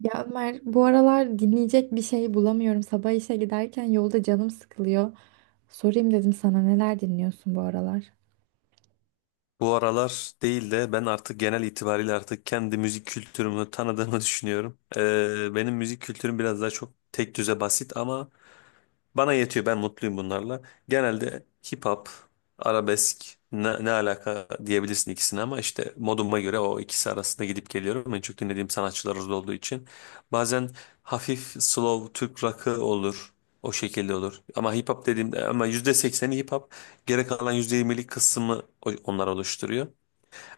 Ya Ömer, bu aralar dinleyecek bir şey bulamıyorum. Sabah işe giderken yolda canım sıkılıyor. Sorayım dedim sana, neler dinliyorsun bu aralar? Bu aralar değil de ben artık genel itibariyle artık kendi müzik kültürümü tanıdığımı düşünüyorum. Benim müzik kültürüm biraz daha çok tek düze basit ama bana yetiyor. Ben mutluyum bunlarla. Genelde hip hop, arabesk ne, ne alaka diyebilirsin ikisine ama işte moduma göre o ikisi arasında gidip geliyorum. En çok dinlediğim sanatçılar orada olduğu için. Bazen hafif slow Türk rock'ı olur. O şekilde olur. Ama hip hop dediğimde ama yüzde sekseni hip hop. Geri kalan %20'lik kısmı onlar oluşturuyor.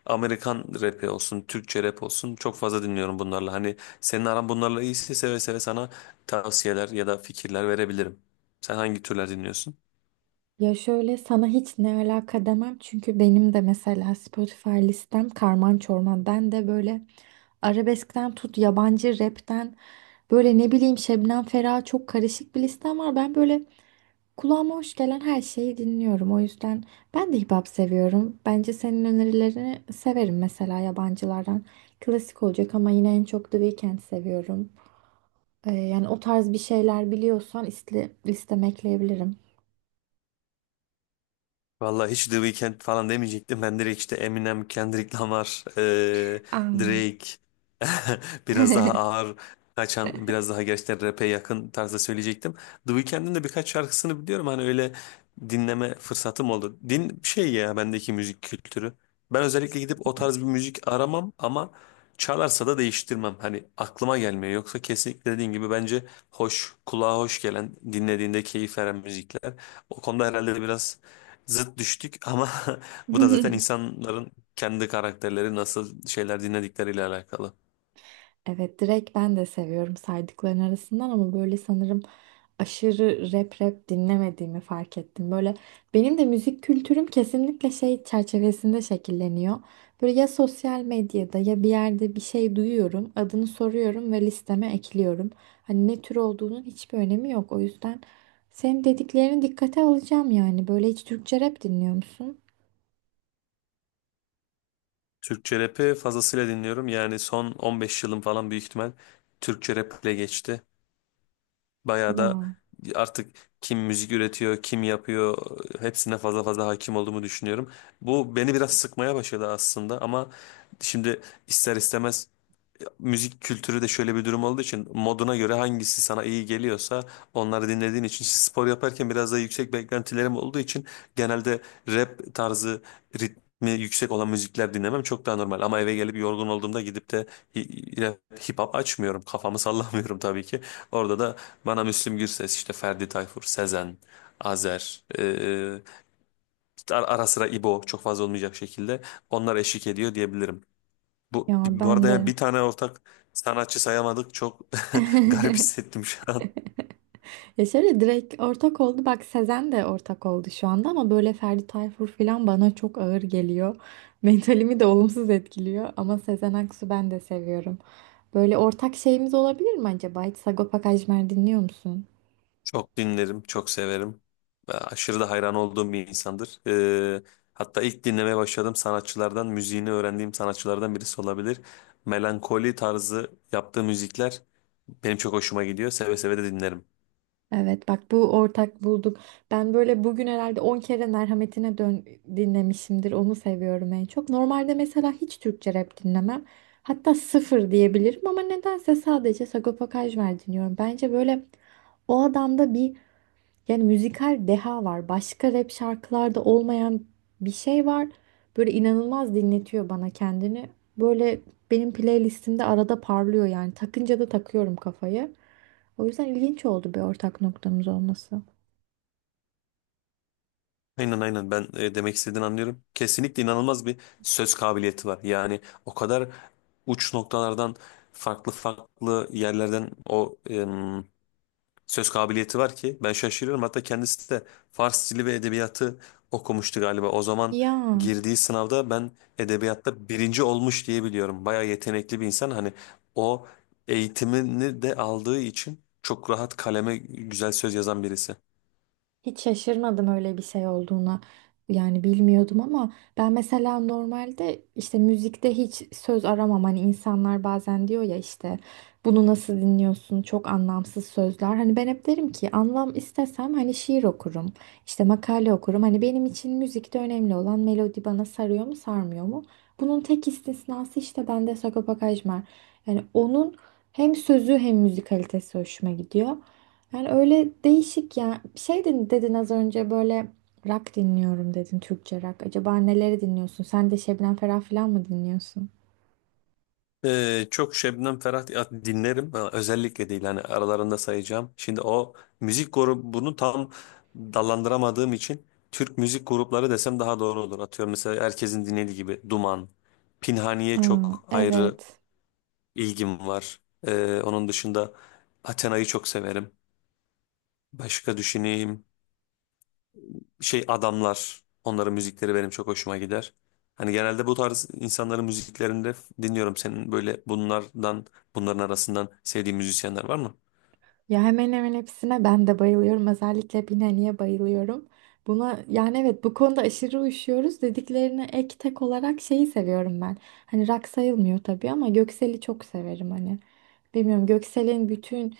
Amerikan rapi olsun, Türkçe rap olsun çok fazla dinliyorum bunlarla. Hani senin aran bunlarla iyiyse seve seve sana tavsiyeler ya da fikirler verebilirim. Sen hangi türler dinliyorsun? Ya şöyle, sana hiç "ne alaka" demem çünkü benim de mesela Spotify listem karman çorman. Ben de böyle arabeskten tut yabancı rapten, böyle ne bileyim, Şebnem Ferah, çok karışık bir listem var. Ben böyle kulağıma hoş gelen her şeyi dinliyorum. O yüzden ben de hip hop seviyorum. Bence senin önerilerini severim mesela, yabancılardan. Klasik olacak ama yine en çok The Weeknd seviyorum. Yani o tarz bir şeyler biliyorsan iste, listeme ekleyebilirim. Vallahi hiç The Weeknd falan demeyecektim. Ben direkt işte Eminem, Kendrick Lamar, Drake biraz Aa. daha ağır kaçan, biraz daha gerçekten rap'e yakın tarzda söyleyecektim. The Weeknd'in de birkaç şarkısını biliyorum. Hani öyle dinleme fırsatım oldu. Şey ya bendeki müzik kültürü. Ben özellikle gidip o tarz bir müzik aramam ama çalarsa da değiştirmem. Hani aklıma gelmiyor. Yoksa kesinlikle dediğin gibi bence hoş, kulağa hoş gelen, dinlediğinde keyif veren müzikler. O konuda herhalde biraz zıt düştük ama bu da zaten insanların kendi karakterleri nasıl şeyler dinledikleriyle alakalı. Evet, direkt ben de seviyorum saydıkların arasından ama böyle sanırım aşırı rap rap dinlemediğimi fark ettim. Böyle benim de müzik kültürüm kesinlikle şey çerçevesinde şekilleniyor. Böyle ya sosyal medyada ya bir yerde bir şey duyuyorum, adını soruyorum ve listeme ekliyorum. Hani ne tür olduğunun hiçbir önemi yok. O yüzden senin dediklerini dikkate alacağım yani. Böyle, hiç Türkçe rap dinliyor musun? Türkçe rap'i fazlasıyla dinliyorum. Yani son 15 yılım falan büyük ihtimal Türkçe rap'le geçti. Bayağı da Ya artık kim müzik üretiyor, kim yapıyor, hepsine fazla fazla hakim olduğumu düşünüyorum. Bu beni biraz sıkmaya başladı aslında ama şimdi ister istemez müzik kültürü de şöyle bir durum olduğu için moduna göre hangisi sana iyi geliyorsa onları dinlediğin için işte spor yaparken biraz daha yüksek beklentilerim olduğu için genelde rap tarzı ritmi yüksek olan müzikler dinlemem çok daha normal ama eve gelip yorgun olduğumda gidip de rap, hip hop açmıyorum, kafamı sallamıyorum tabii ki. Orada da bana Müslüm Gürses, işte Ferdi Tayfur, Sezen, Azer, işte ara sıra İbo, çok fazla olmayacak şekilde onlar eşlik ediyor diyebilirim. Bu, ya bu ben arada yani de. bir tane ortak sanatçı sayamadık. Çok garip hissettim şu an. Ya şöyle, direkt ortak oldu. Bak, Sezen de ortak oldu şu anda ama böyle Ferdi Tayfur falan bana çok ağır geliyor. Mentalimi de olumsuz etkiliyor ama Sezen Aksu ben de seviyorum. Böyle ortak şeyimiz olabilir mi acaba? Hiç Sagopa Kajmer dinliyor musun? Çok dinlerim, çok severim. Ve aşırı da hayran olduğum bir insandır. Hatta ilk dinlemeye başladığım sanatçılardan, müziğini öğrendiğim sanatçılardan birisi olabilir. Melankoli tarzı yaptığı müzikler benim çok hoşuma gidiyor. Seve seve de dinlerim. Evet, bak bu ortak bulduk. Ben böyle bugün herhalde 10 kere Merhametine Dön dinlemişimdir. Onu seviyorum en çok. Normalde mesela hiç Türkçe rap dinlemem. Hatta sıfır diyebilirim ama nedense sadece Sagopa Kajmer dinliyorum. Bence böyle o adamda bir, yani müzikal deha var. Başka rap şarkılarda olmayan bir şey var. Böyle inanılmaz dinletiyor bana kendini. Böyle benim playlistimde arada parlıyor yani. Takınca da takıyorum kafayı. O yüzden ilginç oldu bir ortak noktamız olması. Aynen aynen, ben demek istediğini anlıyorum. Kesinlikle inanılmaz bir söz kabiliyeti var. Yani o kadar uç noktalardan, farklı farklı yerlerden o söz kabiliyeti var ki ben şaşırıyorum. Hatta kendisi de Fars dili ve edebiyatı okumuştu galiba. O zaman Ya. girdiği sınavda ben edebiyatta birinci olmuş diye biliyorum. Bayağı yetenekli bir insan. Hani o eğitimini de aldığı için çok rahat kaleme güzel söz yazan birisi. Hiç şaşırmadım öyle bir şey olduğuna. Yani bilmiyordum ama ben mesela normalde işte müzikte hiç söz aramam. Hani insanlar bazen diyor ya işte, bunu nasıl dinliyorsun, çok anlamsız sözler. Hani ben hep derim ki, anlam istesem hani şiir okurum, işte makale okurum. Hani benim için müzikte önemli olan melodi bana sarıyor mu sarmıyor mu? Bunun tek istisnası işte bende Sagopa Kajmer. Yani onun hem sözü hem müzikalitesi hoşuma gidiyor. Yani öyle değişik ya. Şey dedin az önce böyle, rock dinliyorum dedin, Türkçe rock. Acaba neleri dinliyorsun? Sen de Şebnem Ferah falan mı dinliyorsun? Çok Şebnem Ferah dinlerim. Ha, özellikle değil hani aralarında sayacağım. Şimdi o müzik grubunu tam dallandıramadığım için Türk müzik grupları desem daha doğru olur. Atıyorum mesela herkesin dinlediği gibi Duman, Pinhaniye Aa, çok ayrı evet. ilgim var. Onun dışında Athena'yı çok severim. Başka düşüneyim. Şey adamlar. Onların müzikleri benim çok hoşuma gider. Hani genelde bu tarz insanların müziklerini dinliyorum. Senin böyle bunlardan, bunların arasından sevdiğin müzisyenler var mı? Ya hemen hemen hepsine ben de bayılıyorum. Özellikle Binali'ye bayılıyorum. Buna, yani evet, bu konuda aşırı uyuşuyoruz. Dediklerine ek tek olarak şeyi seviyorum ben. Hani rock sayılmıyor tabii ama Göksel'i çok severim hani. Bilmiyorum, Göksel'in bütün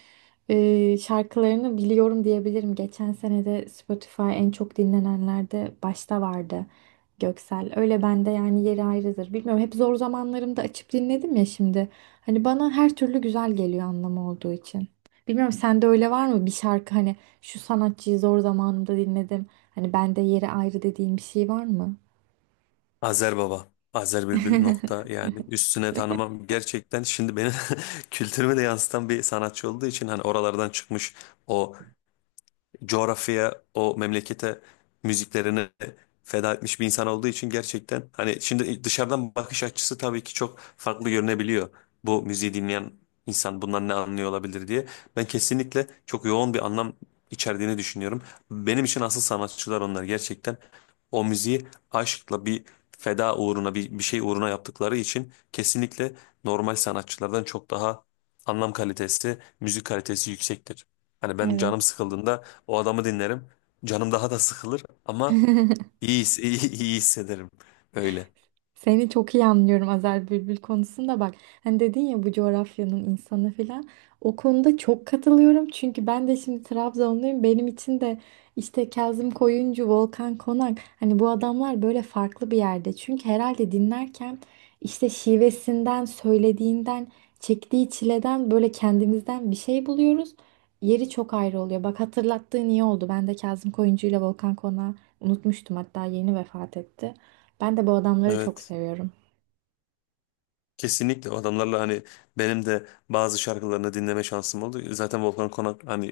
Şarkılarını biliyorum diyebilirim. Geçen sene de Spotify en çok dinlenenlerde başta vardı Göksel. Öyle, bende yani yeri ayrıdır. Bilmiyorum, hep zor zamanlarımda açıp dinledim ya şimdi. Hani bana her türlü güzel geliyor, anlamı olduğu için. Bilmiyorum sende öyle var mı bir şarkı, hani şu sanatçıyı zor zamanımda dinledim, hani bende yeri ayrı dediğim bir şey var mı? Azer Baba. Azer Bülbül nokta yani üstüne tanımam gerçekten, şimdi beni kültürüme de yansıtan bir sanatçı olduğu için hani oralardan çıkmış o coğrafyaya, o memlekete müziklerini feda etmiş bir insan olduğu için gerçekten, hani şimdi dışarıdan bakış açısı tabii ki çok farklı görünebiliyor. Bu müziği dinleyen insan bundan ne anlıyor olabilir diye. Ben kesinlikle çok yoğun bir anlam içerdiğini düşünüyorum. Benim için asıl sanatçılar onlar gerçekten. O müziği aşkla, bir feda uğruna, bir şey uğruna yaptıkları için kesinlikle normal sanatçılardan çok daha anlam kalitesi, müzik kalitesi yüksektir. Hani ben canım Evet. sıkıldığında o adamı dinlerim. Canım daha da sıkılır ama iyi hissederim. Öyle. Seni çok iyi anlıyorum Azer Bülbül konusunda bak. Hani dedin ya, bu coğrafyanın insanı falan. O konuda çok katılıyorum. Çünkü ben de şimdi Trabzonluyum. Benim için de işte Kazım Koyuncu, Volkan Konak. Hani bu adamlar böyle farklı bir yerde. Çünkü herhalde dinlerken işte şivesinden, söylediğinden, çektiği çileden böyle kendimizden bir şey buluyoruz. Yeri çok ayrı oluyor. Bak hatırlattığın iyi oldu. Ben de Kazım Koyuncu ile Volkan Konak'ı unutmuştum. Hatta yeni vefat etti. Ben de bu adamları çok Evet. seviyorum. Kesinlikle o adamlarla hani benim de bazı şarkılarını dinleme şansım oldu. Zaten Volkan Konak hani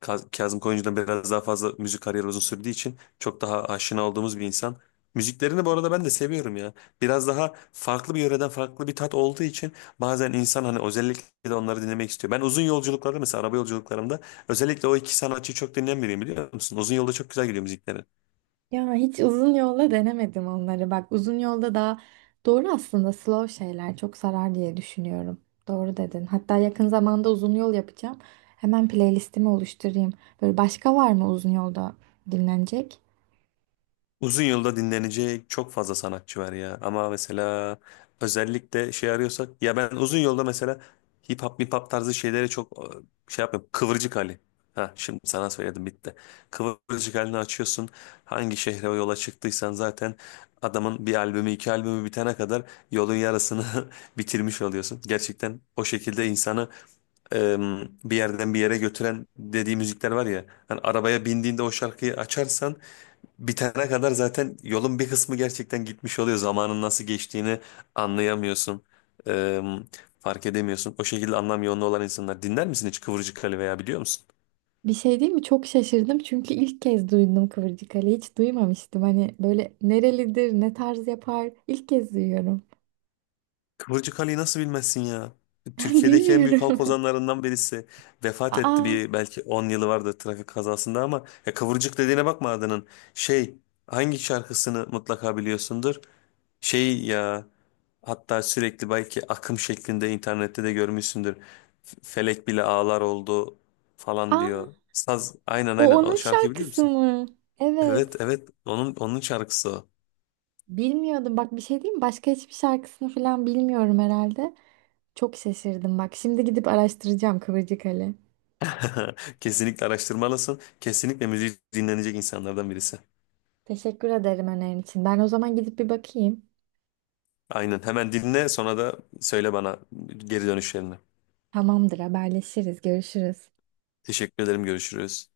Kazım Koyuncu'dan biraz daha fazla müzik kariyeri uzun sürdüğü için çok daha aşina olduğumuz bir insan. Müziklerini bu arada ben de seviyorum ya. Biraz daha farklı bir yöreden farklı bir tat olduğu için bazen insan hani özellikle de onları dinlemek istiyor. Ben uzun yolculuklarda mesela araba yolculuklarımda özellikle o iki sanatçıyı çok dinleyen biriyim biliyor musun? Uzun yolda çok güzel gidiyor müzikleri. Ya hiç uzun yolda denemedim onları. Bak, uzun yolda daha doğru aslında, slow şeyler çok sarar diye düşünüyorum. Doğru dedin. Hatta yakın zamanda uzun yol yapacağım. Hemen playlistimi oluşturayım. Böyle başka var mı uzun yolda dinlenecek? Uzun yılda dinlenecek çok fazla sanatçı var ya. Ama mesela özellikle şey arıyorsak, ya ben uzun yolda mesela hip hop tarzı şeylere çok şey yapmıyorum. Kıvırcık Ali. Ha şimdi sana söyledim bitti. Kıvırcık halini açıyorsun. Hangi şehre o yola çıktıysan zaten adamın bir albümü iki albümü bitene kadar yolun yarısını bitirmiş oluyorsun. Gerçekten o şekilde insanı e, bir yerden bir yere götüren dediği müzikler var ya. Hani arabaya bindiğinde o şarkıyı açarsan bitene kadar zaten yolun bir kısmı gerçekten gitmiş oluyor. Zamanın nasıl geçtiğini anlayamıyorsun. Eee, Fark edemiyorsun. O şekilde anlam yoğunluğu olan insanlar. Dinler misin hiç Kıvırcık Ali veya biliyor musun? Bir şey değil mi? Çok şaşırdım çünkü ilk kez duydum Kıvırcık Ali. Hiç duymamıştım. Hani böyle nerelidir, ne tarz yapar? İlk kez duyuyorum. Kıvırcık Ali'yi nasıl bilmezsin ya? Türkiye'deki en büyük halk Bilmiyorum. ozanlarından birisi. Vefat etti, Aa, bir belki 10 yılı vardı, trafik kazasında ama ya Kıvırcık dediğine bakma adının. Şey, hangi şarkısını mutlaka biliyorsundur? Şey ya, hatta sürekli belki akım şeklinde internette de görmüşsündür. Felek bile ağlar oldu falan aa, diyor. Saz, aynen o aynen, onun o şarkıyı biliyor şarkısı musun? mı? Evet. Evet evet, onun şarkısı o. Bilmiyordum. Bak bir şey diyeyim mi? Başka hiçbir şarkısını falan bilmiyorum herhalde. Çok şaşırdım bak. Şimdi gidip araştıracağım Kıvırcık Ali. Kesinlikle araştırmalısın. Kesinlikle müziği dinlenecek insanlardan birisi. Teşekkür ederim önerin için. Ben o zaman gidip bir bakayım. Aynen, hemen dinle sonra da söyle bana geri dönüşlerini. Tamamdır, haberleşiriz. Görüşürüz. Teşekkür ederim, görüşürüz.